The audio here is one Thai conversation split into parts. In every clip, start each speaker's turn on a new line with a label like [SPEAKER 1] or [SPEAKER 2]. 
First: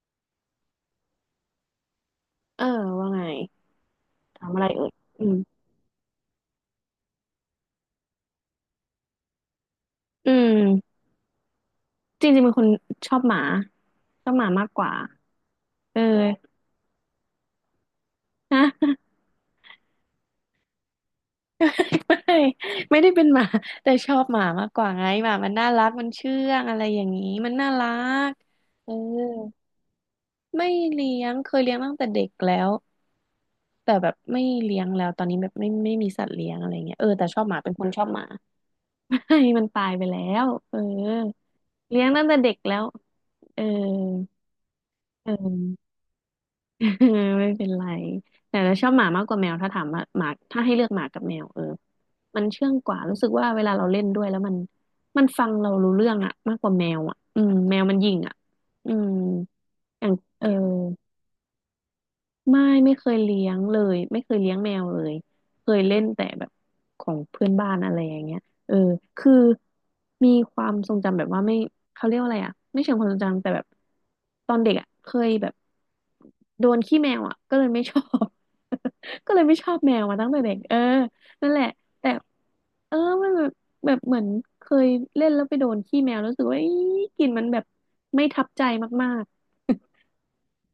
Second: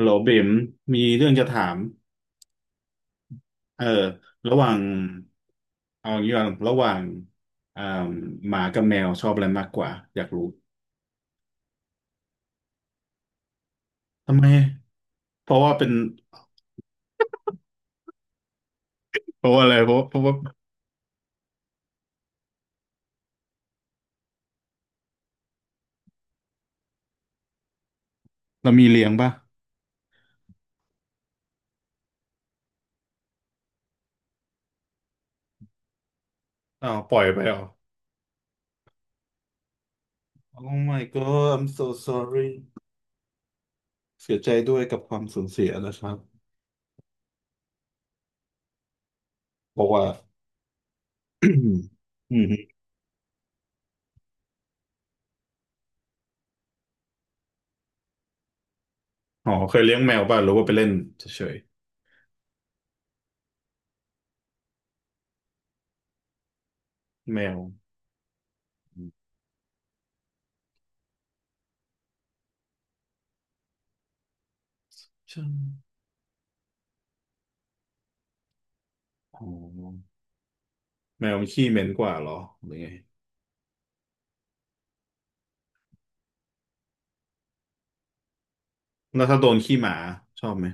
[SPEAKER 1] โหลเบ๋มมีเรื่องจะถาม
[SPEAKER 2] เออว่าไง
[SPEAKER 1] เออ
[SPEAKER 2] ถาม
[SPEAKER 1] ระห
[SPEAKER 2] อะไร
[SPEAKER 1] ว่าง
[SPEAKER 2] เอ่ยอืม
[SPEAKER 1] เอาอย่างนี้ก่อนระหว่างอ่าหมากับแมวชอบอะไรมากกว่าอยาก
[SPEAKER 2] อื
[SPEAKER 1] รู้
[SPEAKER 2] มจริงๆเป็นคนชอบหมาชอบ
[SPEAKER 1] ทำ
[SPEAKER 2] ห
[SPEAKER 1] ไม
[SPEAKER 2] มามากกว่า
[SPEAKER 1] เพราะว่าเป็น
[SPEAKER 2] เออนะ
[SPEAKER 1] เพราะว่าอะไรเพราะว่า
[SPEAKER 2] ไม่ไม่ได้เป็นหมาแต่ชอบหมามากกว่าไงหมามันน่ารักมันเชื่องอะไรอย่างนี้มันน่ารัก
[SPEAKER 1] เรามี
[SPEAKER 2] เออ
[SPEAKER 1] เลี้ยงป่ะ
[SPEAKER 2] ไม่เลี้ยงเคยเลี้ยงตั้งแต่เด็กแล้วแต่แบบไม่เลี้ยงแล้วตอนนี้แบบไม่มีสัตว์เลี้ยงอะไร
[SPEAKER 1] อ้า
[SPEAKER 2] เงี้ย
[SPEAKER 1] ว
[SPEAKER 2] เออ
[SPEAKER 1] ปล่อย
[SPEAKER 2] แต่ช
[SPEAKER 1] ไป
[SPEAKER 2] อบ
[SPEAKER 1] เหร
[SPEAKER 2] ห
[SPEAKER 1] อ
[SPEAKER 2] มาเป็นคนชอบหมา ไม่มันตายไปแล้วเอ
[SPEAKER 1] Oh
[SPEAKER 2] อ
[SPEAKER 1] my god I'm so
[SPEAKER 2] เลี้ยงตั้งแต่เด็ก
[SPEAKER 1] sorry
[SPEAKER 2] แล้วเออ
[SPEAKER 1] เสียใจด้วยกับความ
[SPEAKER 2] เอ
[SPEAKER 1] สูญเสียนะ
[SPEAKER 2] อ
[SPEAKER 1] ครับ
[SPEAKER 2] ไม่เป็นไรแต่เราชอบหมามากกว่าแมวถ้า
[SPEAKER 1] เพ
[SPEAKER 2] ถาม
[SPEAKER 1] ราะ
[SPEAKER 2] ว่า
[SPEAKER 1] ว่า
[SPEAKER 2] หมาถ้าให้เลือกหมากับแมวเออ
[SPEAKER 1] อื
[SPEAKER 2] มันเชื่อ
[SPEAKER 1] ม
[SPEAKER 2] งกว่ารู้สึกว่าเวลาเราเล่นด้วยแล้วมันฟังเรารู้เรื่องอะมากกว่าแมวอะอืมแมวมันหยิ่งอะอืม
[SPEAKER 1] อ๋อเคยเลี้ยง
[SPEAKER 2] อย่า
[SPEAKER 1] แม
[SPEAKER 2] ง
[SPEAKER 1] วป่ะ
[SPEAKER 2] เอ
[SPEAKER 1] ห
[SPEAKER 2] อ
[SPEAKER 1] รือว่าไปเล่นเฉย
[SPEAKER 2] ไม่เคยเลี้ยงเลยไม่เคยเลี้ยงแมวเลยเคยเล่นแต่แบบของ
[SPEAKER 1] ๆแม
[SPEAKER 2] เพื่อน
[SPEAKER 1] ว
[SPEAKER 2] บ้านอะไรอย่างเงี้ยเออ
[SPEAKER 1] อืม
[SPEAKER 2] คือมีความทรงจำแบบว่าไม่เขาเรียกว่าอะไรอ่ะไม่เชิงความทรงจำแต่แบบตอนเด็กอ่ะเคย
[SPEAKER 1] ใช่
[SPEAKER 2] แบบโดนขี้แมวอ่ะก็เลยไม่ชอบ ก็
[SPEAKER 1] อ๋
[SPEAKER 2] เลยไม่ชอบแมว
[SPEAKER 1] อ
[SPEAKER 2] มาตั้งแต่เด็กเออ
[SPEAKER 1] แมวมัน
[SPEAKER 2] นั่นแห
[SPEAKER 1] ขี้
[SPEAKER 2] ละ
[SPEAKER 1] เหม็นก
[SPEAKER 2] แต่
[SPEAKER 1] ว่าเหรอหรือไง
[SPEAKER 2] เออมันแบบแบบเหมือนเคยเล่นแล้วไปโดนขี้แมวแล้วรู้สึกว่าอีกลิ่นมันแบบไม่ทับใจมา
[SPEAKER 1] แล้
[SPEAKER 2] ก
[SPEAKER 1] วถ้าโดนขี้หมาชอบไหม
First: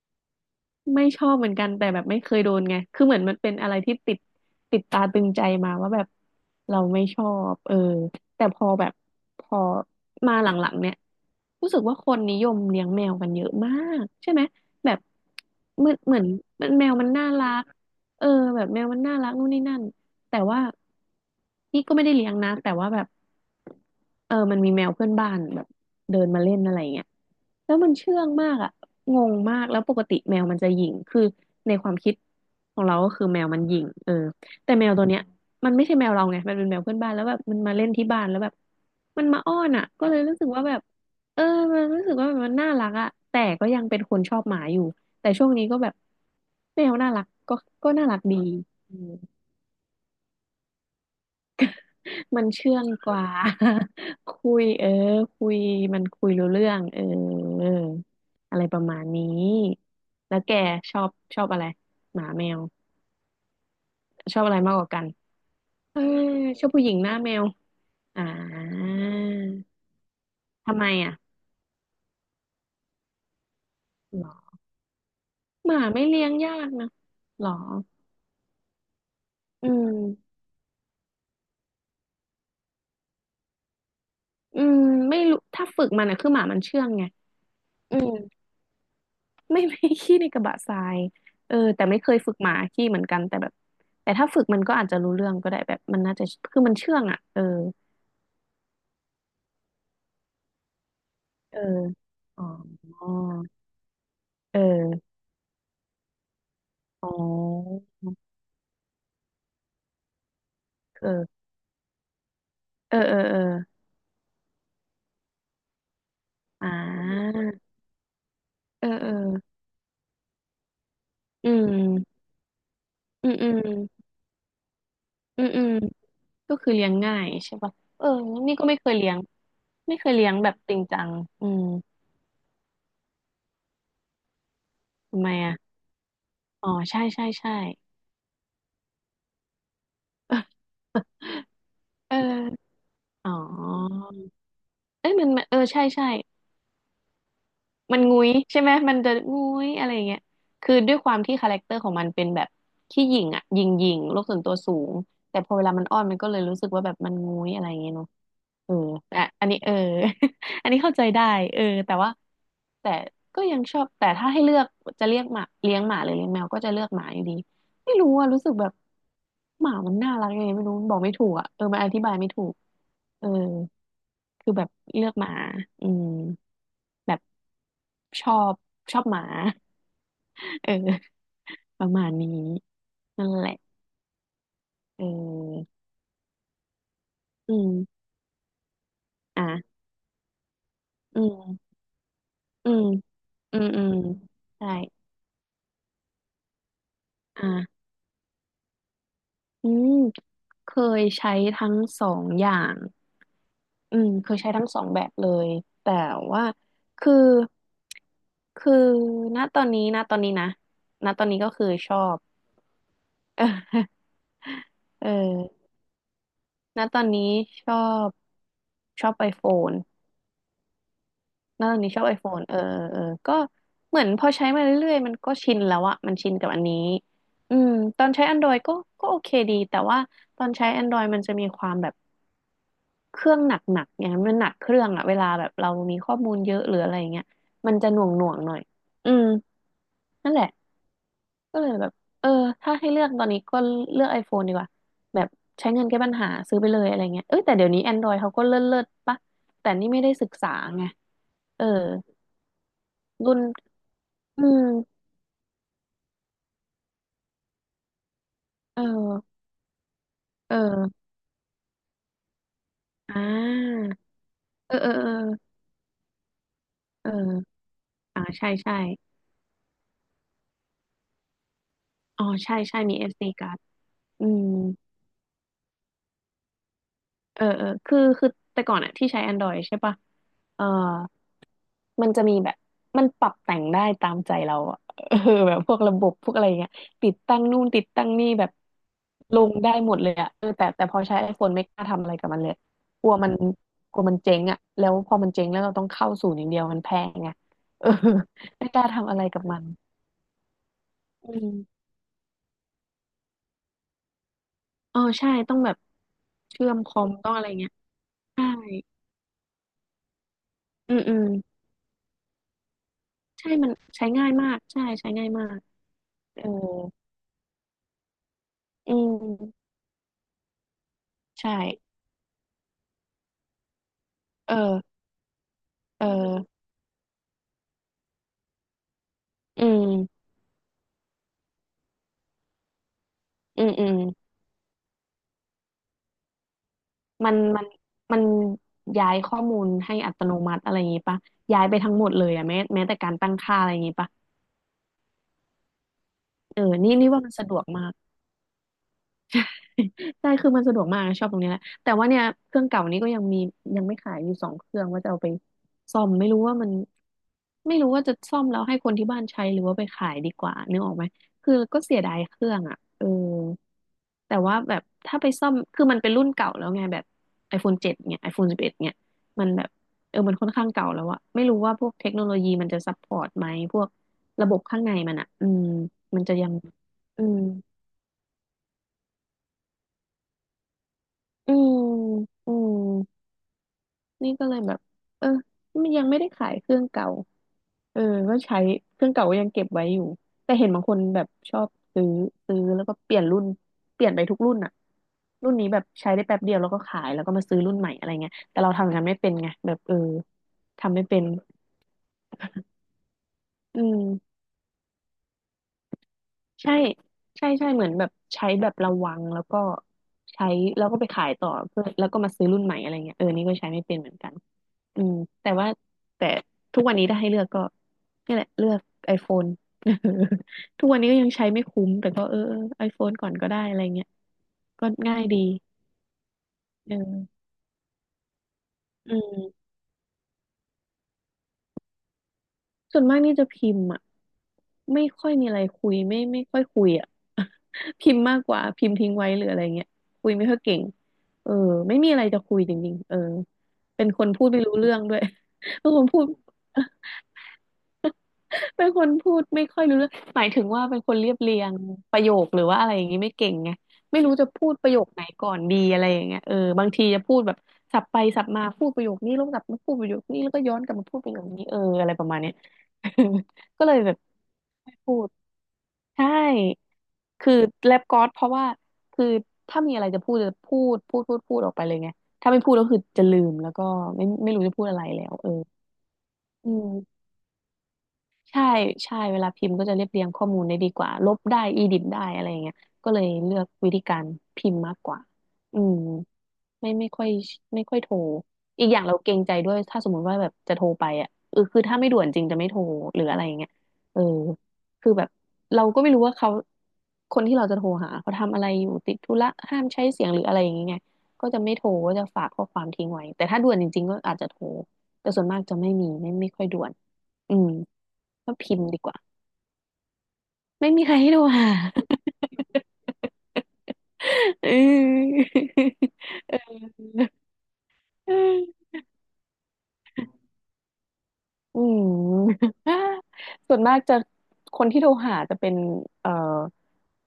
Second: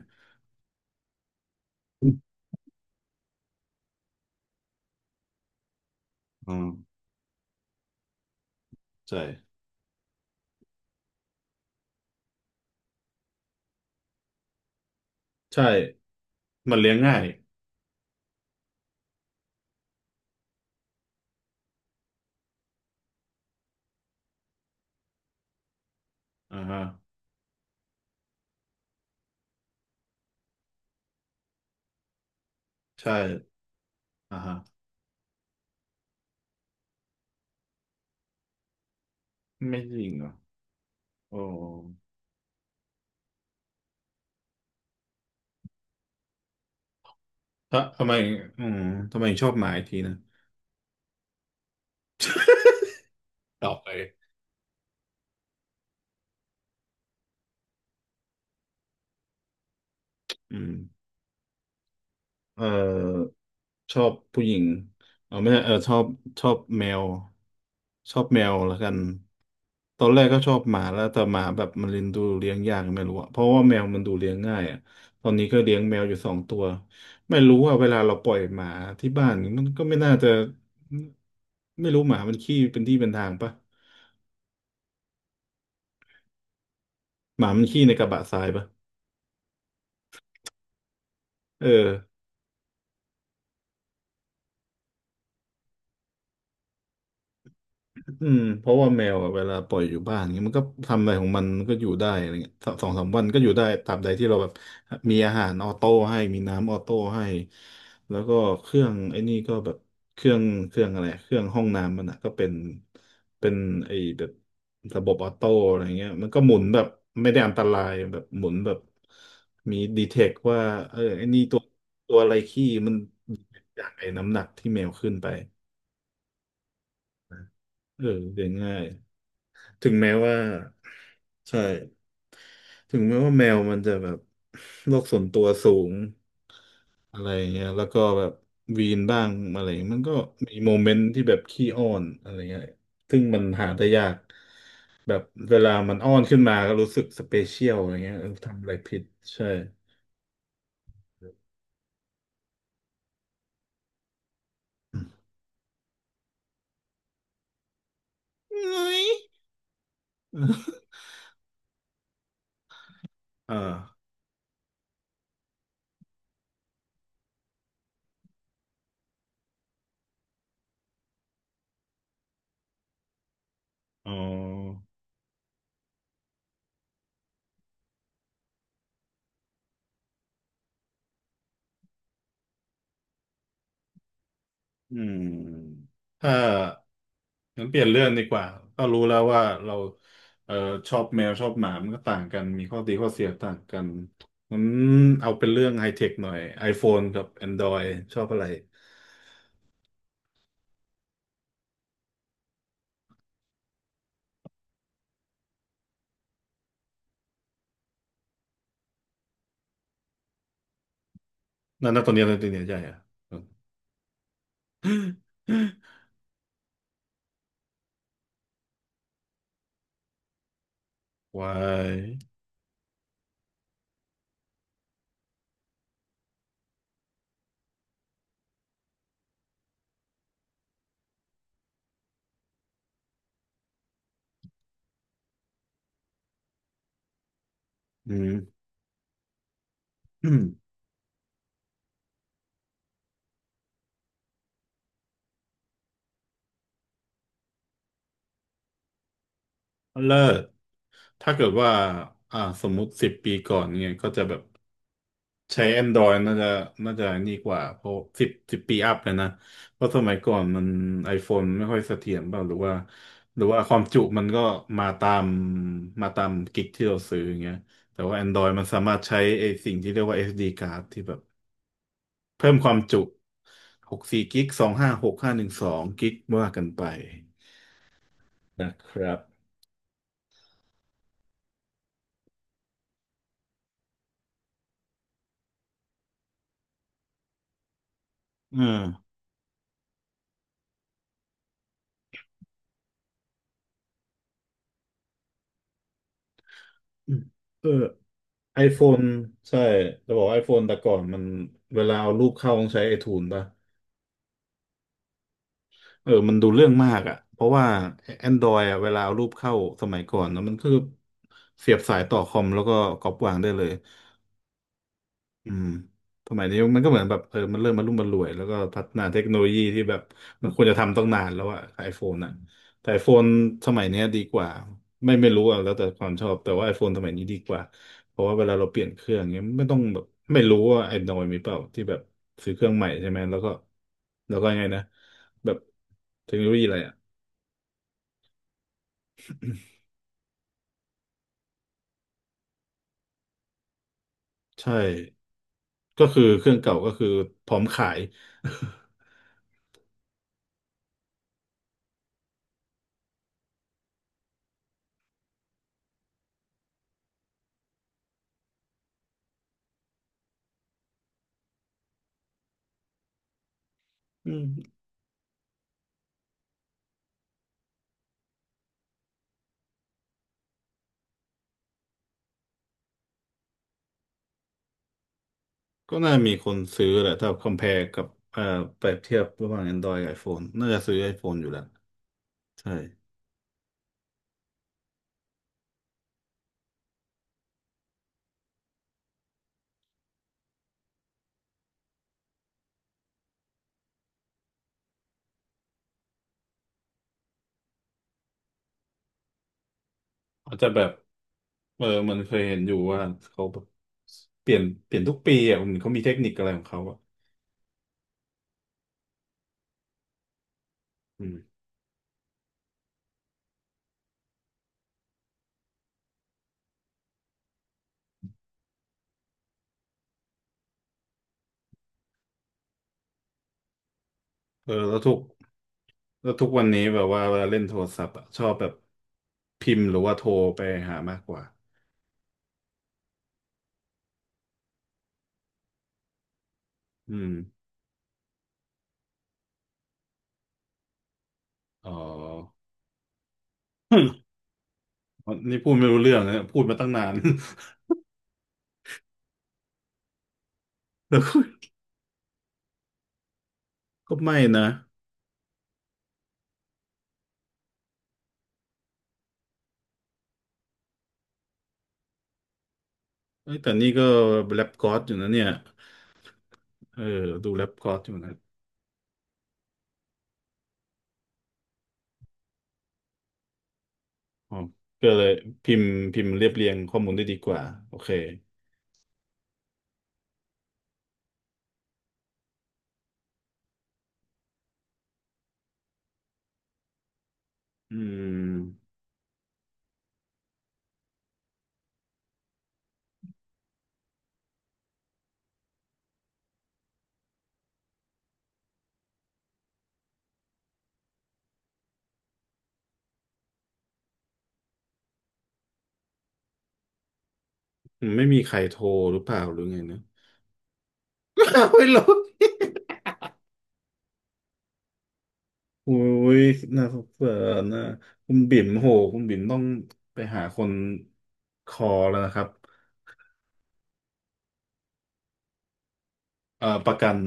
[SPEAKER 2] ไม่ชอบเหมือนกันแต่แบบไม่เคยโดนไง คือเหมือนมันเป็นอะไรที่ติดตาตึงใจมาว่าแบบ
[SPEAKER 1] อืม
[SPEAKER 2] เราไม่ชอบเออแต่พอแบบ
[SPEAKER 1] ใช่
[SPEAKER 2] พอมาหลังๆเนี่ยรู้สึกว่าคนนิยมเลี้ยงแมวกันเยอะมากใช่ไหมแบบ
[SPEAKER 1] ใช่
[SPEAKER 2] เหมือน
[SPEAKER 1] มัน
[SPEAKER 2] แม
[SPEAKER 1] เลี้
[SPEAKER 2] ว
[SPEAKER 1] ยง
[SPEAKER 2] มัน
[SPEAKER 1] ง่าย
[SPEAKER 2] น่ารักเออแบบแมวมันน่ารักนู่นนี่นั่นแต่ว่าพี่ก็ไม่ได้เลี้ยงนะแต่ว่าแบบเออมันมีแมวเพื่อนบ้านแบบเดินมาเล่
[SPEAKER 1] อ่า
[SPEAKER 2] นอะไร
[SPEAKER 1] ฮะ
[SPEAKER 2] อย่างเงี้ยแล้วมันเชื่องมากอ่ะ งงมากแล้วปกติแมวมันจะหยิ่งคือในความคิดของเราก็
[SPEAKER 1] ใช่
[SPEAKER 2] คือแมวมันหยิ่งเออ
[SPEAKER 1] อ่าฮะ
[SPEAKER 2] แต่แมวตัวเนี้ยมันไม่ใช่แมวเราไงมันเป็นแมวเพื่อนบ้านแล้วแบบมันมาเล่นที่บ้านแล้วแบบมันมาอ้อน
[SPEAKER 1] ไม่
[SPEAKER 2] อ่ะ
[SPEAKER 1] จริ
[SPEAKER 2] ก็
[SPEAKER 1] ง
[SPEAKER 2] เลย
[SPEAKER 1] เหรอ
[SPEAKER 2] รู้สึกว่าแบบ
[SPEAKER 1] โอ้
[SPEAKER 2] เออมันรู้สึกว่ามันน่ารักอ่ะแต่ก็ยังเป็นคนชอบหมาอยู่แต่ช่วงนี้ก็แบบแมวน่ารักก็
[SPEAKER 1] ถ้า
[SPEAKER 2] ก็น่า
[SPEAKER 1] ทำไม
[SPEAKER 2] รักดี
[SPEAKER 1] อืม
[SPEAKER 2] อืม
[SPEAKER 1] ทำไมถึงชอบหมาอีกทีนะ
[SPEAKER 2] มันเชื่องกว่า
[SPEAKER 1] ต่อไป
[SPEAKER 2] คุยเออคุยมันคุยรู้เรื่องเอออะไรประมาณนี้แล้วแก
[SPEAKER 1] อื
[SPEAKER 2] ชอ
[SPEAKER 1] ม
[SPEAKER 2] บชอบอะไรหมาแมว
[SPEAKER 1] เอ่อ ชอบ
[SPEAKER 2] ชอ
[SPEAKER 1] ผู้
[SPEAKER 2] บ
[SPEAKER 1] ห
[SPEAKER 2] อะ
[SPEAKER 1] ญิ
[SPEAKER 2] ไร
[SPEAKER 1] ง
[SPEAKER 2] มากกว่ากัน
[SPEAKER 1] เอาไม่ใช่เออ
[SPEAKER 2] เออ
[SPEAKER 1] ชอบ
[SPEAKER 2] ชอบผู้
[SPEAKER 1] แม
[SPEAKER 2] หญิง
[SPEAKER 1] ว
[SPEAKER 2] หน้าแมว
[SPEAKER 1] ชอ
[SPEAKER 2] อ่า
[SPEAKER 1] บแมวแล้วกันตอนแรกก็ชอบห
[SPEAKER 2] ทำ
[SPEAKER 1] มา
[SPEAKER 2] ไม
[SPEAKER 1] แล้ว
[SPEAKER 2] อ่ะ
[SPEAKER 1] แต่หมาแบบมันเลี้ยงดูเลี้ยงยากไม่รู้อะเพราะว่าแมวมันดู
[SPEAKER 2] หร
[SPEAKER 1] เลี้ยง
[SPEAKER 2] อ
[SPEAKER 1] ง่ายอะตอนนี้ก็
[SPEAKER 2] ห
[SPEAKER 1] เลี้ย
[SPEAKER 2] มา
[SPEAKER 1] งแม
[SPEAKER 2] ไม่
[SPEAKER 1] วอยู่
[SPEAKER 2] เลี้ย
[SPEAKER 1] สอ
[SPEAKER 2] ง
[SPEAKER 1] ง
[SPEAKER 2] ยา
[SPEAKER 1] ตัว
[SPEAKER 2] กนะ
[SPEAKER 1] ไม่
[SPEAKER 2] หรอ
[SPEAKER 1] รู้ว่าเวลาเราปล่อยหมาที่บ้านมัน
[SPEAKER 2] อื
[SPEAKER 1] ก็ไม่น่าจะ
[SPEAKER 2] ม
[SPEAKER 1] ไม่รู้หมามันขี้เป็นที่เป็นทางปะ
[SPEAKER 2] อืมไม่รู้ถ้าฝึกมันอ่ะคือหมามันเชื่องไง
[SPEAKER 1] หมามันขี้ใน
[SPEAKER 2] อื
[SPEAKER 1] กระ
[SPEAKER 2] ม
[SPEAKER 1] บะทรายปะ
[SPEAKER 2] ไม่ ไม่ขี้ในกระบะทรายเออ
[SPEAKER 1] เอ
[SPEAKER 2] แต่
[SPEAKER 1] อ
[SPEAKER 2] ไม่เคยฝึกหมาขี้เหมือนกันแต่แบบแต่ถ้าฝึกมันก็อาจจะรู้เรื่องก็ได้แบบมันน่าจะคือมันเชื่องอ่ะเออ
[SPEAKER 1] อืมเพราะว่าแมวอะเวลาปล่อยอยู่บ้านเงี้ยมันก็ทำอะไรของมัน
[SPEAKER 2] เออ
[SPEAKER 1] มันก็อยู่ได้อะไร
[SPEAKER 2] อ๋อ
[SPEAKER 1] เงี้ยสสองสามวันก็อยู่ได้ตามใดที่เราแบบ
[SPEAKER 2] เออ
[SPEAKER 1] มีอาหารออโต้ให้มีน้ำออโต้
[SPEAKER 2] อ๋
[SPEAKER 1] ให้
[SPEAKER 2] อ
[SPEAKER 1] แล้วก็เครื่องไอ้นี่ก็แบบเครื่องเครื่องอะไรเครื่อง
[SPEAKER 2] เออ
[SPEAKER 1] ห้องน้ำมันอ่ะก็เป็น
[SPEAKER 2] เออเออเออ
[SPEAKER 1] เป็นไอ้แบบระบบออโต้อะไรเงี้ยมันก็หมุน
[SPEAKER 2] อ่
[SPEAKER 1] แบบไม่
[SPEAKER 2] า
[SPEAKER 1] ได้อันตรายแบบหมุนแบบ
[SPEAKER 2] เออเออ
[SPEAKER 1] มีดีเทคว่าเออไอ้นี่
[SPEAKER 2] อื
[SPEAKER 1] ตัวตั
[SPEAKER 2] ม
[SPEAKER 1] วอะไรขี้มัน
[SPEAKER 2] อืมอืมอื
[SPEAKER 1] จากไอ้น้ำหนักที่แมวขึ้นไป
[SPEAKER 2] อืมก็คือเลี้ยงง่ายใช่ปะ
[SPEAKER 1] เอ
[SPEAKER 2] เอ
[SPEAKER 1] อ
[SPEAKER 2] อ
[SPEAKER 1] เรียน
[SPEAKER 2] นี่ก็
[SPEAKER 1] ง่า
[SPEAKER 2] ไม่
[SPEAKER 1] ย
[SPEAKER 2] เคยเลี้ยง
[SPEAKER 1] ถึง
[SPEAKER 2] ไม่เค
[SPEAKER 1] แม้
[SPEAKER 2] ยเลี้ยง
[SPEAKER 1] ว่า
[SPEAKER 2] แบบจริงจังอื
[SPEAKER 1] ใช่
[SPEAKER 2] ม
[SPEAKER 1] ถึงแม้ว่าแมวมันจะแบบโลกส่
[SPEAKER 2] ทำ
[SPEAKER 1] วน
[SPEAKER 2] ไม
[SPEAKER 1] ตัว
[SPEAKER 2] อ่ะ
[SPEAKER 1] สูง
[SPEAKER 2] อ๋อใช่
[SPEAKER 1] อะ
[SPEAKER 2] ใช่
[SPEAKER 1] ไร
[SPEAKER 2] ใช่
[SPEAKER 1] เงี้ยแล้วก็แบบวีนบ้างอะไรเงี้ยมันก็มีโมเมนต์ที่แบบขี้อ้อน
[SPEAKER 2] เ
[SPEAKER 1] อะไรเงี้ย
[SPEAKER 2] ออ
[SPEAKER 1] ซึ่ง
[SPEAKER 2] อ๋
[SPEAKER 1] มันหาได้
[SPEAKER 2] อ
[SPEAKER 1] ยาก
[SPEAKER 2] เอ้
[SPEAKER 1] แบ
[SPEAKER 2] ย
[SPEAKER 1] บ
[SPEAKER 2] มัน
[SPEAKER 1] เว
[SPEAKER 2] เออ
[SPEAKER 1] ลา
[SPEAKER 2] ใช่
[SPEAKER 1] มัน
[SPEAKER 2] ใช่
[SPEAKER 1] อ้อนขึ้นมาก็รู้สึกสเปเชียลอะไร
[SPEAKER 2] มัน
[SPEAKER 1] เงี้ย
[SPEAKER 2] งุ้
[SPEAKER 1] เอ
[SPEAKER 2] ย
[SPEAKER 1] อ
[SPEAKER 2] ใช่
[SPEAKER 1] ทำอะ
[SPEAKER 2] ไหม
[SPEAKER 1] ไร
[SPEAKER 2] มัน
[SPEAKER 1] ผิด
[SPEAKER 2] จะงุ้
[SPEAKER 1] ใช่
[SPEAKER 2] ยอะไรอย่างเงี้ยคือด้วยความที่คาแรคเตอร์ของมันเป็นแบบขี้หยิ่งอ่ะหยิ่งโลกส่วนตัวสูงแต่พอเวลามันอ้อนมันก็เลยรู้สึกว่าแบบมันงุ้ยอะไรอย่างเงี้ยเนาะเอออ่ะอันนี้เออ อัน นี้เข้าใจได้เออแต่ว่าแต่ก็
[SPEAKER 1] อ่
[SPEAKER 2] ยังชอบ
[SPEAKER 1] า
[SPEAKER 2] แต่ถ้าให้เลือกจะเรียกหมาเลี้ยงหมาหรือเลี้ยงแมวก็จะเลือกหมาอยู่ดีไม่รู้อะรู้สึกแบบหมามันน่ารักยังไงไม่รู้บอกไม่ถูกอะเออมันอธิบายไม่ถูกเออ
[SPEAKER 1] อ๋อ
[SPEAKER 2] คือแบบเลือกหมาอืมแบบชอบชอบหมา เออประมาณนี้นั่นแหละ
[SPEAKER 1] อื
[SPEAKER 2] เออ
[SPEAKER 1] มถ้า
[SPEAKER 2] อื
[SPEAKER 1] งั้นเปลี่ยนเรื่
[SPEAKER 2] ม
[SPEAKER 1] องดีกว่าก็รู้แล้วว่าเรา
[SPEAKER 2] อ่ะ
[SPEAKER 1] เอ่อชอบ
[SPEAKER 2] อื
[SPEAKER 1] แมวชอบหมา
[SPEAKER 2] ม
[SPEAKER 1] มันก็ต่างกันมี
[SPEAKER 2] อื
[SPEAKER 1] ข้อ
[SPEAKER 2] ม
[SPEAKER 1] ดีข้อเสียต่า
[SPEAKER 2] อื
[SPEAKER 1] ง
[SPEAKER 2] ม
[SPEAKER 1] กั
[SPEAKER 2] อื
[SPEAKER 1] น
[SPEAKER 2] ม
[SPEAKER 1] งั้น
[SPEAKER 2] ใช่
[SPEAKER 1] เอาเป็นเรื่องไฮเทคหน่อย iPhone กับ
[SPEAKER 2] อ่ะ
[SPEAKER 1] Android ชอบอะไร
[SPEAKER 2] อืมเคยใช้ทั้งสองอย่างอืมเคยใช้ทั้งสองแบบเลยแต่ว่าคือคือณตอนนี้นะณตอนนี้ก็คือช
[SPEAKER 1] นั่น
[SPEAKER 2] อ
[SPEAKER 1] นะตอน
[SPEAKER 2] บ
[SPEAKER 1] นี้ตอนนี้ใช่อะ
[SPEAKER 2] เออณตอนนี้ชอบชอบไอโฟน
[SPEAKER 1] วา
[SPEAKER 2] เออนี่
[SPEAKER 1] ย
[SPEAKER 2] ชอบ iPhone เออเออ ก็เหมือนพอใช้มาเรื่อยๆ มันก็ชินแล้วอะ มันชินกับอันนี้ อืมตอนใช้ Android ก็ ก็โอเคดี แต่ว่าตอนใช้ Android มันจะมีความแบบเครื่องหนักๆอย่างนั้นมันหนักเครื่องอะเวลาแบบเรามีข้อมูลเยอะหรืออะไรอย่างเงี้ยมันจะหน
[SPEAKER 1] อื
[SPEAKER 2] ่
[SPEAKER 1] ม
[SPEAKER 2] วงๆหน่อย อืม
[SPEAKER 1] อื
[SPEAKER 2] นั่น
[SPEAKER 1] ม
[SPEAKER 2] แหละ ก็เลยแบบ เออถ้าให้เลือกตอนนี้ก็เลือก iPhone ดีกว่าแบบใช้เงินแก้ปัญหาซื้อไปเลยอะไรเงี้ยเอ้ยแต่เดี๋ยวนี้ Android เขาก็เลิศๆปะแต่นี่ไม่ได้
[SPEAKER 1] เลิ
[SPEAKER 2] ศึก
[SPEAKER 1] ก
[SPEAKER 2] ษาไง
[SPEAKER 1] ถ้าเกิด
[SPEAKER 2] เออ
[SPEAKER 1] ว่าอ่าสมมุติสิบปี
[SPEAKER 2] รุ่น
[SPEAKER 1] ก่อนเนี่ยก็จะแบบ
[SPEAKER 2] อืม
[SPEAKER 1] ใช้ Android น่าจะนี่กว่าเพราะสิบสิบปี
[SPEAKER 2] เอ
[SPEAKER 1] อัพเลยนะ
[SPEAKER 2] อ
[SPEAKER 1] เพราะสมัยก่อน
[SPEAKER 2] เอ
[SPEAKER 1] มัน
[SPEAKER 2] อ
[SPEAKER 1] iPhone ไม่ค่อยเสถียรบ้างหรือว่า
[SPEAKER 2] อ่
[SPEAKER 1] หรือว่าความ
[SPEAKER 2] า
[SPEAKER 1] จุมันก็
[SPEAKER 2] เออ
[SPEAKER 1] มา
[SPEAKER 2] เออเอ
[SPEAKER 1] ตาม
[SPEAKER 2] อ
[SPEAKER 1] มาตามกิกที่เรา
[SPEAKER 2] เ
[SPEAKER 1] ซื้ออย่างเงี้ย
[SPEAKER 2] ออ
[SPEAKER 1] แต่ว่า
[SPEAKER 2] ใช่
[SPEAKER 1] Android มัน
[SPEAKER 2] ใช่
[SPEAKER 1] สามารถใช้ไอ้สิ่งที่เรียกว่า SD card ที่แบบ
[SPEAKER 2] อ๋อ
[SPEAKER 1] เพิ่
[SPEAKER 2] ใช่
[SPEAKER 1] มควา
[SPEAKER 2] ใช่
[SPEAKER 1] ม
[SPEAKER 2] มี
[SPEAKER 1] จุ
[SPEAKER 2] SD card
[SPEAKER 1] 6 4
[SPEAKER 2] อื
[SPEAKER 1] กิก
[SPEAKER 2] ม
[SPEAKER 1] 2 5 6 5 1 2กสิบห้าหนึ่งสองกกว่ากันไป
[SPEAKER 2] เออเออคือแต่
[SPEAKER 1] นะ
[SPEAKER 2] ก่อน
[SPEAKER 1] ค
[SPEAKER 2] อะที่
[SPEAKER 1] รับ
[SPEAKER 2] ใช้ Android ใช่ปะเออมันจะมีแบบมันปรับแต่งได้ตามใจเราอะ เออแบบพวกระบบพวกอะไรอย่างเงี้ยติดตั้งนู่นติดตั้งนี่แบบ
[SPEAKER 1] อ่า
[SPEAKER 2] ลงได้หมดเลยอะเออแต่พอใช้ iPhone ไม่กล้าทำอะไรกับมันเลยกลัวมันกลัวมันเจ๊งอะแล้วพอมันเจ๊งแล้วเราต้องเข้าศูนย์อย่างเดียวมันแพง
[SPEAKER 1] ื
[SPEAKER 2] ไง
[SPEAKER 1] เออ
[SPEAKER 2] เออไม่กล้า
[SPEAKER 1] iPhone
[SPEAKER 2] ทำอะไรกับมั
[SPEAKER 1] ใช่
[SPEAKER 2] น
[SPEAKER 1] จะบอกว่า iPhone แต่ก่อนมัน
[SPEAKER 2] อืม
[SPEAKER 1] เวลาเอารูปเข้าต้องใช้ไอทู e ป่ะ
[SPEAKER 2] อ๋อใช่ต้องแบบ
[SPEAKER 1] เออมันดูเรื่
[SPEAKER 2] เชื่
[SPEAKER 1] อ
[SPEAKER 2] อ
[SPEAKER 1] ง
[SPEAKER 2] มค
[SPEAKER 1] มาก
[SPEAKER 2] อม
[SPEAKER 1] อ่ะ
[SPEAKER 2] ต้อง
[SPEAKER 1] เพ
[SPEAKER 2] อะไร
[SPEAKER 1] ราะว่า
[SPEAKER 2] เงี้ยใช่
[SPEAKER 1] Android อ่ะเวลาเอารูปเข้าสมัยก่อนนะมันคือ
[SPEAKER 2] อืมอืม
[SPEAKER 1] เสียบสายต่อคอมแล้วก็ก๊อปวางได้
[SPEAKER 2] ใช่
[SPEAKER 1] เล
[SPEAKER 2] มั
[SPEAKER 1] ย
[SPEAKER 2] นใช้ง่ายมากใช่ใช้ง่ายมา
[SPEAKER 1] อื
[SPEAKER 2] ก
[SPEAKER 1] มส
[SPEAKER 2] เอ
[SPEAKER 1] มั
[SPEAKER 2] อ
[SPEAKER 1] ยนี้มันก็เหมือนแบบเออมันเริ่มมารุ่มมารวยแล้วก็พัฒ
[SPEAKER 2] อื
[SPEAKER 1] นาเทคโนโลยี
[SPEAKER 2] ม
[SPEAKER 1] ที่แบบมันควรจะทำตั้งนานแล้ว
[SPEAKER 2] ใช่
[SPEAKER 1] อะไอโฟนอะแต่ไอโฟนสมัยเนี้ยดีกว่า
[SPEAKER 2] เออ
[SPEAKER 1] ไม่รู้อะแล้วแต่ค
[SPEAKER 2] เออ
[SPEAKER 1] วามชอบ แต่ว่าไอโฟนสมัยนี้ดีกว่าเพราะว่าเวลาเราเปลี่ยนเครื่องเนี้ย
[SPEAKER 2] อื
[SPEAKER 1] ไม่ต้องแบบ
[SPEAKER 2] ม
[SPEAKER 1] ไม่รู้ว่าไอ้นอยมีเปล่าที่แบบซื้อเครื่องใหม่ใช่ไหมแล้วก็
[SPEAKER 2] อืมอืม
[SPEAKER 1] แล้วก็ยังไงนะแบบเทคโนโลยีอะไรอะ
[SPEAKER 2] มันมันมันย้ายข้อมูลให้อัตโนมัติอะไรอย่างงี้ปะย้ายไปทั้งหมดเลยอะแม้แต่การตั้งค่าอะไรอย่างงี้ปะ
[SPEAKER 1] ใช่ก็คือเครื่อง
[SPEAKER 2] เออ
[SPEAKER 1] เก่าก็
[SPEAKER 2] นี่
[SPEAKER 1] คือ
[SPEAKER 2] นี่ว่ามัน
[SPEAKER 1] พ
[SPEAKER 2] สะด
[SPEAKER 1] ร้อ
[SPEAKER 2] ว
[SPEAKER 1] ม
[SPEAKER 2] กมา
[SPEAKER 1] ขา
[SPEAKER 2] ก
[SPEAKER 1] ย
[SPEAKER 2] ใช่คือมันสะดวกมากชอบตรงนี้แหละแต่ว่าเนี่ยเครื่องเก่านี้ก็ยังมียังไม่ขายอยู่สองเครื่องว่าจะเอาไปซ่อมไม่รู้ว่ามันไม่รู้ว่าจะซ่อมแล้วให้คนที่บ้านใช้หรือว่าไปขายดีกว่านึกออกไหมคือก็เสียดายเครื่องอ่ะเออ
[SPEAKER 1] อื
[SPEAKER 2] แต่
[SPEAKER 1] ม
[SPEAKER 2] ว่า แบบถ้าไปซ่อมคือมันเป็นรุ่นเก่าแล้วไงแบบ iPhone เจ็ดเนี่ย iPhone 11เอ็ดเนี่ยมันแบบเออมันค่อนข้างเก่าแล้วอะไม่รู้ว่าพวกเทคโนโลยีมันจะซัพพอร์ตไหมพวกระบบข้างในมันอะอืม
[SPEAKER 1] ก็น่า
[SPEAKER 2] มัน
[SPEAKER 1] มี
[SPEAKER 2] จะ
[SPEAKER 1] ค
[SPEAKER 2] ยัง
[SPEAKER 1] นซื้อแหละ
[SPEAKER 2] อื
[SPEAKER 1] ถ้า
[SPEAKER 2] ม
[SPEAKER 1] คอม p พ r e กับเอ่อเปรียบเทียบระหว่าง Android กับ iPhone น่าจะซื้อ iPhone อยู่
[SPEAKER 2] อื
[SPEAKER 1] แล้ว
[SPEAKER 2] มอืม
[SPEAKER 1] ใช่
[SPEAKER 2] นี่ก็เลยแบบเออมันยังไม่ได้ขายเครื่องเก่าเออก็ใช้เครื่องเก่าก็ยังเก็บไว้อยู่แต่เห็นบางคนแบบชอบซื้อซื้อแล้วก็เปลี่ยนรุ่นเปลี่ยนไปทุกรุ่นอะรุ่นนี้แบบใช้ได้แป๊บเดียวแล้วก็ขายแล้วก็มาซื้อรุ่นใหม่อะไรเงี้ยแต่เราทำอย่างานไม่เป็นไงแบบเออ
[SPEAKER 1] อาจจะแบบ
[SPEAKER 2] ทำไม่เป็น
[SPEAKER 1] เออมันเคยเห็นอยู่ว่าเขาแบบ
[SPEAKER 2] อืม
[SPEAKER 1] เปลี่ยนทุกปีอ่ะมันเขามีเทคนิคอะไรของ
[SPEAKER 2] ใช่
[SPEAKER 1] เขาอ่ะ
[SPEAKER 2] ใช่ใช่เหมือนแบบใช้แบบระวังแล้วก็ใช้แล้วก็ไป
[SPEAKER 1] อื
[SPEAKER 2] ขาย
[SPEAKER 1] ม
[SPEAKER 2] ต่อเพื่อแล้วก็มาซื้อรุ่นใหม่อะไรเงี้ยเออนี่ก็ใช้ไม่เป็นเหมือนกัน อืมแต่ว่าแต่ทุกวันนี้ถ้าให้เลือกก็นี่แหละเลือก iPhone ทุกวันนี้ก็ยังใช้ไม่คุ้มแต่ก็เออไอโฟนก่อนก็ได้อะไรเงี้ย
[SPEAKER 1] เออ
[SPEAKER 2] ก็
[SPEAKER 1] แล้วทุ
[SPEAKER 2] ง่า
[SPEAKER 1] ก
[SPEAKER 2] ยดี
[SPEAKER 1] วันนี้
[SPEAKER 2] เอ
[SPEAKER 1] แบบว่าเว
[SPEAKER 2] อ
[SPEAKER 1] ลาเล่นโทรศัพท์อ่ะชอบแบบ
[SPEAKER 2] อืม
[SPEAKER 1] พิมพ์หรือว่าโทรไปหามากกว่า
[SPEAKER 2] ส่วนมากนี่จะพิมพ์อ่ะไม่ค่อยมีอะไรคุยไม่ค่อยคุยอ่ะ
[SPEAKER 1] อืม
[SPEAKER 2] พิมพ์มากกว่าพิมพ์ทิ้งไว้หรืออะไรเงี้ยคุยไม่ค่อยเก่งเออ
[SPEAKER 1] อ๋อ
[SPEAKER 2] ไม่มีอะไรจะคุยจริงๆเออเป็นคนพูดไม่รู้เรื่องด้วย
[SPEAKER 1] นี่พูด ไม่
[SPEAKER 2] เป็น
[SPEAKER 1] รู้
[SPEAKER 2] คน
[SPEAKER 1] เรื่อ
[SPEAKER 2] พู
[SPEAKER 1] ง
[SPEAKER 2] ด
[SPEAKER 1] นะพูดมาตั้งนาน
[SPEAKER 2] เป็นคนพูดไม่ค่อยรู้เรื่องหมายถึงว่าเป็นคนเรียบเรียงประโยคหรือว่าอะไรอย่างนี้ไม่เก่งไง
[SPEAKER 1] ก็
[SPEAKER 2] ไม่รู้
[SPEAKER 1] ไม่
[SPEAKER 2] จะพู
[SPEAKER 1] นะ
[SPEAKER 2] ดประโยคไหนก่อนดีอะไรอย่างเงี้ยเออบางทีจะพูดแบบสับไปสับมาพูดประโยคนี้แล้วกลับมาพูดประโยคนี้แล้วก็ย้อนกลับมาพูดประโยคนี้เอออะไรประมาณเนี้ย
[SPEAKER 1] เอ้ยแต่
[SPEAKER 2] ก็
[SPEAKER 1] นี่
[SPEAKER 2] เลย
[SPEAKER 1] ก็
[SPEAKER 2] แบบ
[SPEAKER 1] แรปก๊อ
[SPEAKER 2] ไม่
[SPEAKER 1] ตอ
[SPEAKER 2] พู
[SPEAKER 1] ยู่นะ
[SPEAKER 2] ด
[SPEAKER 1] เนี่ย
[SPEAKER 2] ใช่
[SPEAKER 1] เออดู
[SPEAKER 2] คือ
[SPEAKER 1] แรปก๊อ
[SPEAKER 2] แล
[SPEAKER 1] ต
[SPEAKER 2] บ
[SPEAKER 1] อยู่
[SPEAKER 2] ก๊อด
[SPEAKER 1] นะ
[SPEAKER 2] เพราะว่าคือถ้ามีอะไรจะพูดจะพูดออกไปเลยไงถ้าไม่พูดก็คือจะลืมแล้วก็ไม่
[SPEAKER 1] อ๋อ
[SPEAKER 2] รู้จะพูดอะไร
[SPEAKER 1] ก็เล
[SPEAKER 2] แล้
[SPEAKER 1] ย
[SPEAKER 2] วเออ
[SPEAKER 1] พิมพ์พิมพ์เรียบเรี
[SPEAKER 2] อื
[SPEAKER 1] ยงข้อมูล
[SPEAKER 2] ม
[SPEAKER 1] ได้ดีกว่าโอเค
[SPEAKER 2] ใช่ใช่เวลาพิมพ์ก็จะเรียบเรียงข้อมูลได้ดีกว่าลบได้อีดิทได้อะไรอย่างเงี้ยก็เลยเลือกวิธีการพิมพ์มากกว่าอืมไม่ค่อยไม่
[SPEAKER 1] อื
[SPEAKER 2] ค่อยโทรอี
[SPEAKER 1] ม
[SPEAKER 2] กอย่างเราเกรงใจด้วยถ้าสมมุติว่าแบบจะโทรไปอ่ะเออคือถ้าไม่ด่วนจริงจะไม่โทรหรืออะไรอย่างเงี้ยเออคือแบบเราก็ไม่รู้ว่าเขาคนที่เราจะโทรหาเขาทำอะไรอยู่ติดธุระห้ามใช้เสียงหรืออะไรอย่างเงี้ยไงก็จะไม่โทรก็จะฝากข้อความทิ้งไว้แต่ถ้าด่วนจริงๆก็อาจจะโทรแต่ส่วนมากจะไม่มีไม่ค่อยด่วนอืม
[SPEAKER 1] ไม่มีใค
[SPEAKER 2] ก็
[SPEAKER 1] ร
[SPEAKER 2] พิ
[SPEAKER 1] โท
[SPEAKER 2] ม
[SPEAKER 1] ร
[SPEAKER 2] พ์ดีก
[SPEAKER 1] ห
[SPEAKER 2] ว่า
[SPEAKER 1] รือเปล่าหรือไงนะ
[SPEAKER 2] ไม่มีใครให้โทรหา
[SPEAKER 1] ไม่รู้
[SPEAKER 2] เออ
[SPEAKER 1] โอุ้ย
[SPEAKER 2] เ
[SPEAKER 1] น่าสง
[SPEAKER 2] อ
[SPEAKER 1] สารนะคุณบิ่ม
[SPEAKER 2] อ
[SPEAKER 1] โหคุณบิ่มต้องไปหาคนค
[SPEAKER 2] อื
[SPEAKER 1] อแล้วนะครับ
[SPEAKER 2] ม ส่วนมากจะคนที่โทรหาจะเป็นเอ่อ
[SPEAKER 1] ประกัน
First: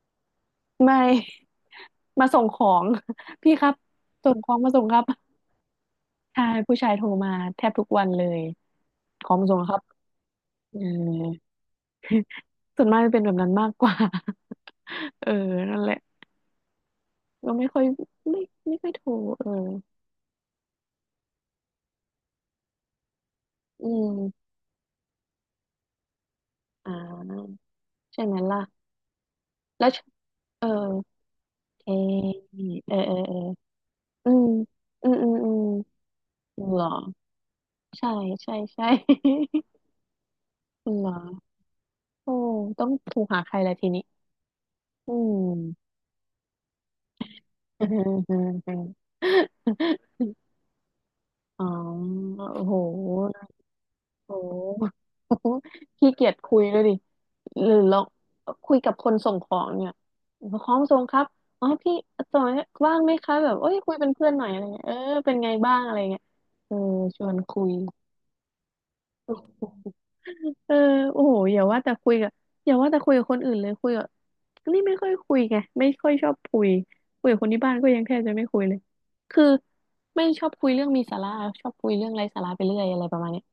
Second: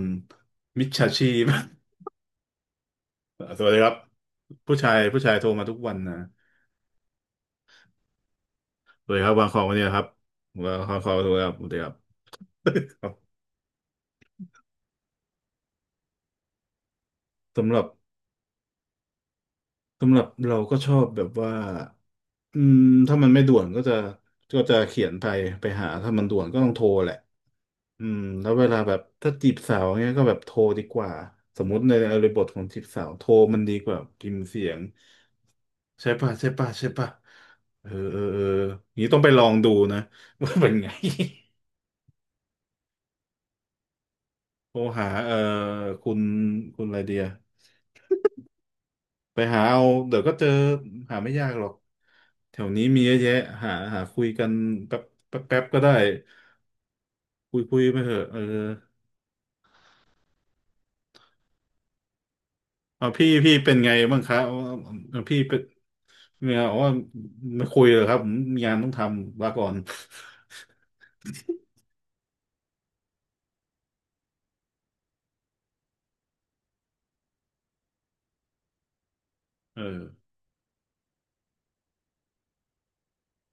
[SPEAKER 1] มิจ
[SPEAKER 2] ไม่
[SPEAKER 1] ฉาชีพ
[SPEAKER 2] มาส่งของ พี่
[SPEAKER 1] ส
[SPEAKER 2] ค
[SPEAKER 1] วั
[SPEAKER 2] รั
[SPEAKER 1] ส
[SPEAKER 2] บ
[SPEAKER 1] ดีครับ
[SPEAKER 2] ส่งของมา
[SPEAKER 1] ผู้
[SPEAKER 2] ส่ง
[SPEAKER 1] ชา
[SPEAKER 2] ค
[SPEAKER 1] ย
[SPEAKER 2] รับ
[SPEAKER 1] ผู้ชายโทรมาทุกวันนะ
[SPEAKER 2] ใช่ผู้ชายโทรมาแทบทุกวันเลย
[SPEAKER 1] สวัสดี
[SPEAKER 2] ข
[SPEAKER 1] ค
[SPEAKER 2] อ
[SPEAKER 1] รับ
[SPEAKER 2] ง
[SPEAKER 1] วา
[SPEAKER 2] มา
[SPEAKER 1] งข
[SPEAKER 2] ส่
[SPEAKER 1] อ
[SPEAKER 2] ง
[SPEAKER 1] ง
[SPEAKER 2] ค
[SPEAKER 1] วัน
[SPEAKER 2] รับ
[SPEAKER 1] นี้นะครับวา
[SPEAKER 2] เอ
[SPEAKER 1] ง
[SPEAKER 2] อ
[SPEAKER 1] ของสวัสดีครับสวัสดีครับ
[SPEAKER 2] ส่วนมา ก
[SPEAKER 1] ครั
[SPEAKER 2] จะเป็นแบบ
[SPEAKER 1] บ
[SPEAKER 2] นั้นมากกว่า เออนั่นแหละก็ไม่
[SPEAKER 1] สำห
[SPEAKER 2] ค่
[SPEAKER 1] รั
[SPEAKER 2] อ
[SPEAKER 1] บ
[SPEAKER 2] ยไม่ไม่ค่อยโทรเออ
[SPEAKER 1] เราก็ชอบแบบว่าอืมถ้ามันไม่ด่วนก็
[SPEAKER 2] อื
[SPEAKER 1] จะ
[SPEAKER 2] ม
[SPEAKER 1] เขียนไปไปหาถ้ามันด่วนก็ต้องโทร
[SPEAKER 2] อ่
[SPEAKER 1] แหละ
[SPEAKER 2] า
[SPEAKER 1] อืม
[SPEAKER 2] ใช่ไหม
[SPEAKER 1] แล้ว
[SPEAKER 2] ล่ะ
[SPEAKER 1] เวลาแบบถ้าจีบสาว
[SPEAKER 2] แล้วช
[SPEAKER 1] เงี้ยก็แบบโทร
[SPEAKER 2] เออ
[SPEAKER 1] ดีกว่าสมมุติ
[SPEAKER 2] โอ
[SPEAKER 1] ในอริบท
[SPEAKER 2] เค
[SPEAKER 1] ของจีบ
[SPEAKER 2] เออ
[SPEAKER 1] สาว
[SPEAKER 2] เออ
[SPEAKER 1] โทร
[SPEAKER 2] เออ
[SPEAKER 1] มันดีกว่าพิ
[SPEAKER 2] อื
[SPEAKER 1] มพ์
[SPEAKER 2] ม
[SPEAKER 1] เสียง
[SPEAKER 2] อืมอืมอืม
[SPEAKER 1] ใช่ป่ะใช่ป่ะ
[SPEAKER 2] เหร
[SPEAKER 1] ใช่
[SPEAKER 2] อ
[SPEAKER 1] ป่ะเออ
[SPEAKER 2] ใช่
[SPEAKER 1] เออเออ
[SPEAKER 2] ใช่ใช่
[SPEAKER 1] นี้ต้องไปลองดูนะ ว่าเป็นไง
[SPEAKER 2] เหรอ โอ้ต้องโทรหาใครละทีนี้
[SPEAKER 1] โทรหา
[SPEAKER 2] อืม
[SPEAKER 1] คุณคุณอะไรเดีย
[SPEAKER 2] อ
[SPEAKER 1] ไปหาเอาเดี๋ยวก็เจอหาไม่ยากหร
[SPEAKER 2] ๋อ
[SPEAKER 1] อกแถ
[SPEAKER 2] โอ้
[SPEAKER 1] ว
[SPEAKER 2] โห
[SPEAKER 1] นี้มีเยอะแยะหาหาคุย
[SPEAKER 2] โอ
[SPEAKER 1] กันแป๊
[SPEAKER 2] ้
[SPEAKER 1] บแป๊บ
[SPEAKER 2] โห
[SPEAKER 1] แป๊บก็ได้
[SPEAKER 2] ขี้เกียจคุยเลยดิ
[SPEAKER 1] คุย
[SPEAKER 2] หรื
[SPEAKER 1] คุ
[SPEAKER 2] อ
[SPEAKER 1] ย
[SPEAKER 2] ล
[SPEAKER 1] ไป
[SPEAKER 2] อง
[SPEAKER 1] เถอะเออ
[SPEAKER 2] คุยกับคนส่งของเนี่ยของส่งครับอ๋อพี่ส่ง้ว่าง
[SPEAKER 1] เอา
[SPEAKER 2] ไหม
[SPEAKER 1] พี่
[SPEAKER 2] คะแบ
[SPEAKER 1] พี่
[SPEAKER 2] บเอ้
[SPEAKER 1] เป็น
[SPEAKER 2] ย
[SPEAKER 1] ไง
[SPEAKER 2] คุยเป็น
[SPEAKER 1] บ้าง
[SPEAKER 2] เพื่
[SPEAKER 1] ค
[SPEAKER 2] อน
[SPEAKER 1] รับ
[SPEAKER 2] หน่อยอะไรเงี้ยเออ
[SPEAKER 1] เอา
[SPEAKER 2] เป็น
[SPEAKER 1] พี่
[SPEAKER 2] ไง
[SPEAKER 1] เป็น
[SPEAKER 2] บ้างอะไรเงี้ย
[SPEAKER 1] เนี่ย
[SPEAKER 2] เออ
[SPEAKER 1] อ๋อ
[SPEAKER 2] ชวนคุ
[SPEAKER 1] ไม่
[SPEAKER 2] ย
[SPEAKER 1] คุยเลยครับผมมีงานต้องทำลาก่อน
[SPEAKER 2] เออโอ้โหอย่าว่าแต่คุยกับอย่าว่าแต่คุยกับคนอื่นเลยคุยกับนี่ไม่ค่อยคุยไงไม่ค่อยชอบคุยคุยกับคนที่บ้านก็ยังแทบจะไม่คุยเลยคือ
[SPEAKER 1] เออ
[SPEAKER 2] ไม่ชอบคุยเรื่องมีสาระชอบคุยเรื่องไร้สาระไปเรื่อยอะไรประมาณเนี้ย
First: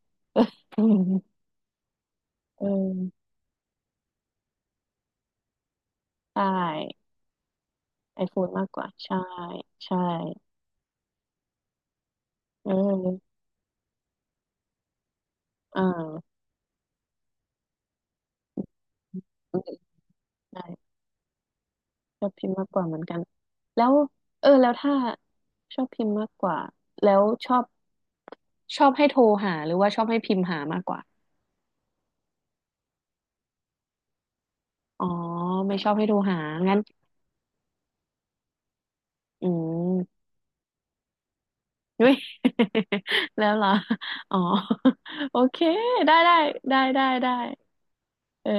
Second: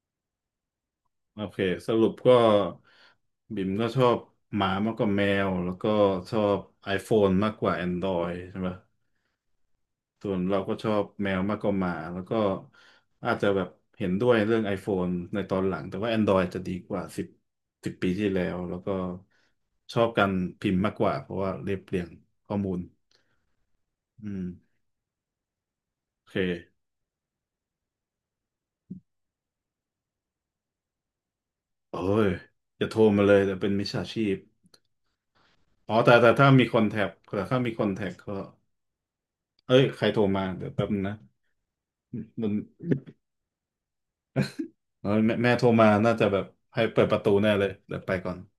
[SPEAKER 2] อืม
[SPEAKER 1] โอเคสรุปก็
[SPEAKER 2] เออ
[SPEAKER 1] บิ่มก็ชอบหมามากกว่าแมวแล้วก็ชอ
[SPEAKER 2] ใช่
[SPEAKER 1] บ iPhone มากกว่า
[SPEAKER 2] ไอโฟ
[SPEAKER 1] Android
[SPEAKER 2] น
[SPEAKER 1] ใช่ไห
[SPEAKER 2] มา
[SPEAKER 1] ม
[SPEAKER 2] กกว่าใช่ใช่
[SPEAKER 1] ส่วนเราก็ชอบแมวมากกว่าหมาแล้วก็
[SPEAKER 2] เ
[SPEAKER 1] อา
[SPEAKER 2] ออ
[SPEAKER 1] จจะแบบเห็นด้วยเรื่อง iPhone ในตอนหลั
[SPEAKER 2] อ่
[SPEAKER 1] งแต่ว่า
[SPEAKER 2] า
[SPEAKER 1] Android จะดีกว่าสิบ10 ปีที่แล้วแล้วก็
[SPEAKER 2] อืม
[SPEAKER 1] ชอบการ
[SPEAKER 2] ใช่
[SPEAKER 1] พิมพ์มากกว่าเพราะว่าเรียบเรียง
[SPEAKER 2] ชอบพิม
[SPEAKER 1] ข้
[SPEAKER 2] พ์
[SPEAKER 1] อ
[SPEAKER 2] มาก
[SPEAKER 1] มู
[SPEAKER 2] ก
[SPEAKER 1] ล
[SPEAKER 2] ว่าเหมือนกันแล้ว
[SPEAKER 1] อืม
[SPEAKER 2] เออแล้วถ้าชอบพิมพ์
[SPEAKER 1] โอ
[SPEAKER 2] มาก
[SPEAKER 1] เ
[SPEAKER 2] กว่า
[SPEAKER 1] ค
[SPEAKER 2] แล้วชอบชอบให้โทรหาหรือว่าชอบให้พิมพ์หามากกว่า
[SPEAKER 1] เอ้ยอย่าโทรมาเลยแต่เป็นมิจฉาชีพ
[SPEAKER 2] อ๋อไม่ชอ
[SPEAKER 1] อ๋
[SPEAKER 2] บ
[SPEAKER 1] อ
[SPEAKER 2] ให้
[SPEAKER 1] แต่
[SPEAKER 2] ดู
[SPEAKER 1] แต่
[SPEAKER 2] หา
[SPEAKER 1] ถ้ามี
[SPEAKER 2] ง
[SPEAKER 1] ค
[SPEAKER 2] งั้น
[SPEAKER 1] อนแทคแต่ถ้ามีคอนแทคก็
[SPEAKER 2] อื
[SPEAKER 1] เอ้ยใครโทร
[SPEAKER 2] ม
[SPEAKER 1] มาเดี๋ยวแป๊บนึงนะ
[SPEAKER 2] ด้วย
[SPEAKER 1] มัน
[SPEAKER 2] แล้วเหรออ๋อ
[SPEAKER 1] เอ้ยแม่
[SPEAKER 2] โอ
[SPEAKER 1] แม่
[SPEAKER 2] เค
[SPEAKER 1] โทรมาน่า
[SPEAKER 2] ได้
[SPEAKER 1] จะ
[SPEAKER 2] ได้
[SPEAKER 1] แบบ
[SPEAKER 2] ได้
[SPEAKER 1] ให้เปิ
[SPEAKER 2] ได้
[SPEAKER 1] ดประตู
[SPEAKER 2] ได้
[SPEAKER 1] แน่เลยเดี๋ยวไปก่อน
[SPEAKER 2] เออ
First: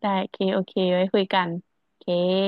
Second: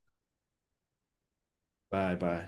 [SPEAKER 2] ได้โอเคโอเคไว้คุยกันโอ
[SPEAKER 1] บา
[SPEAKER 2] เค
[SPEAKER 1] ยบาย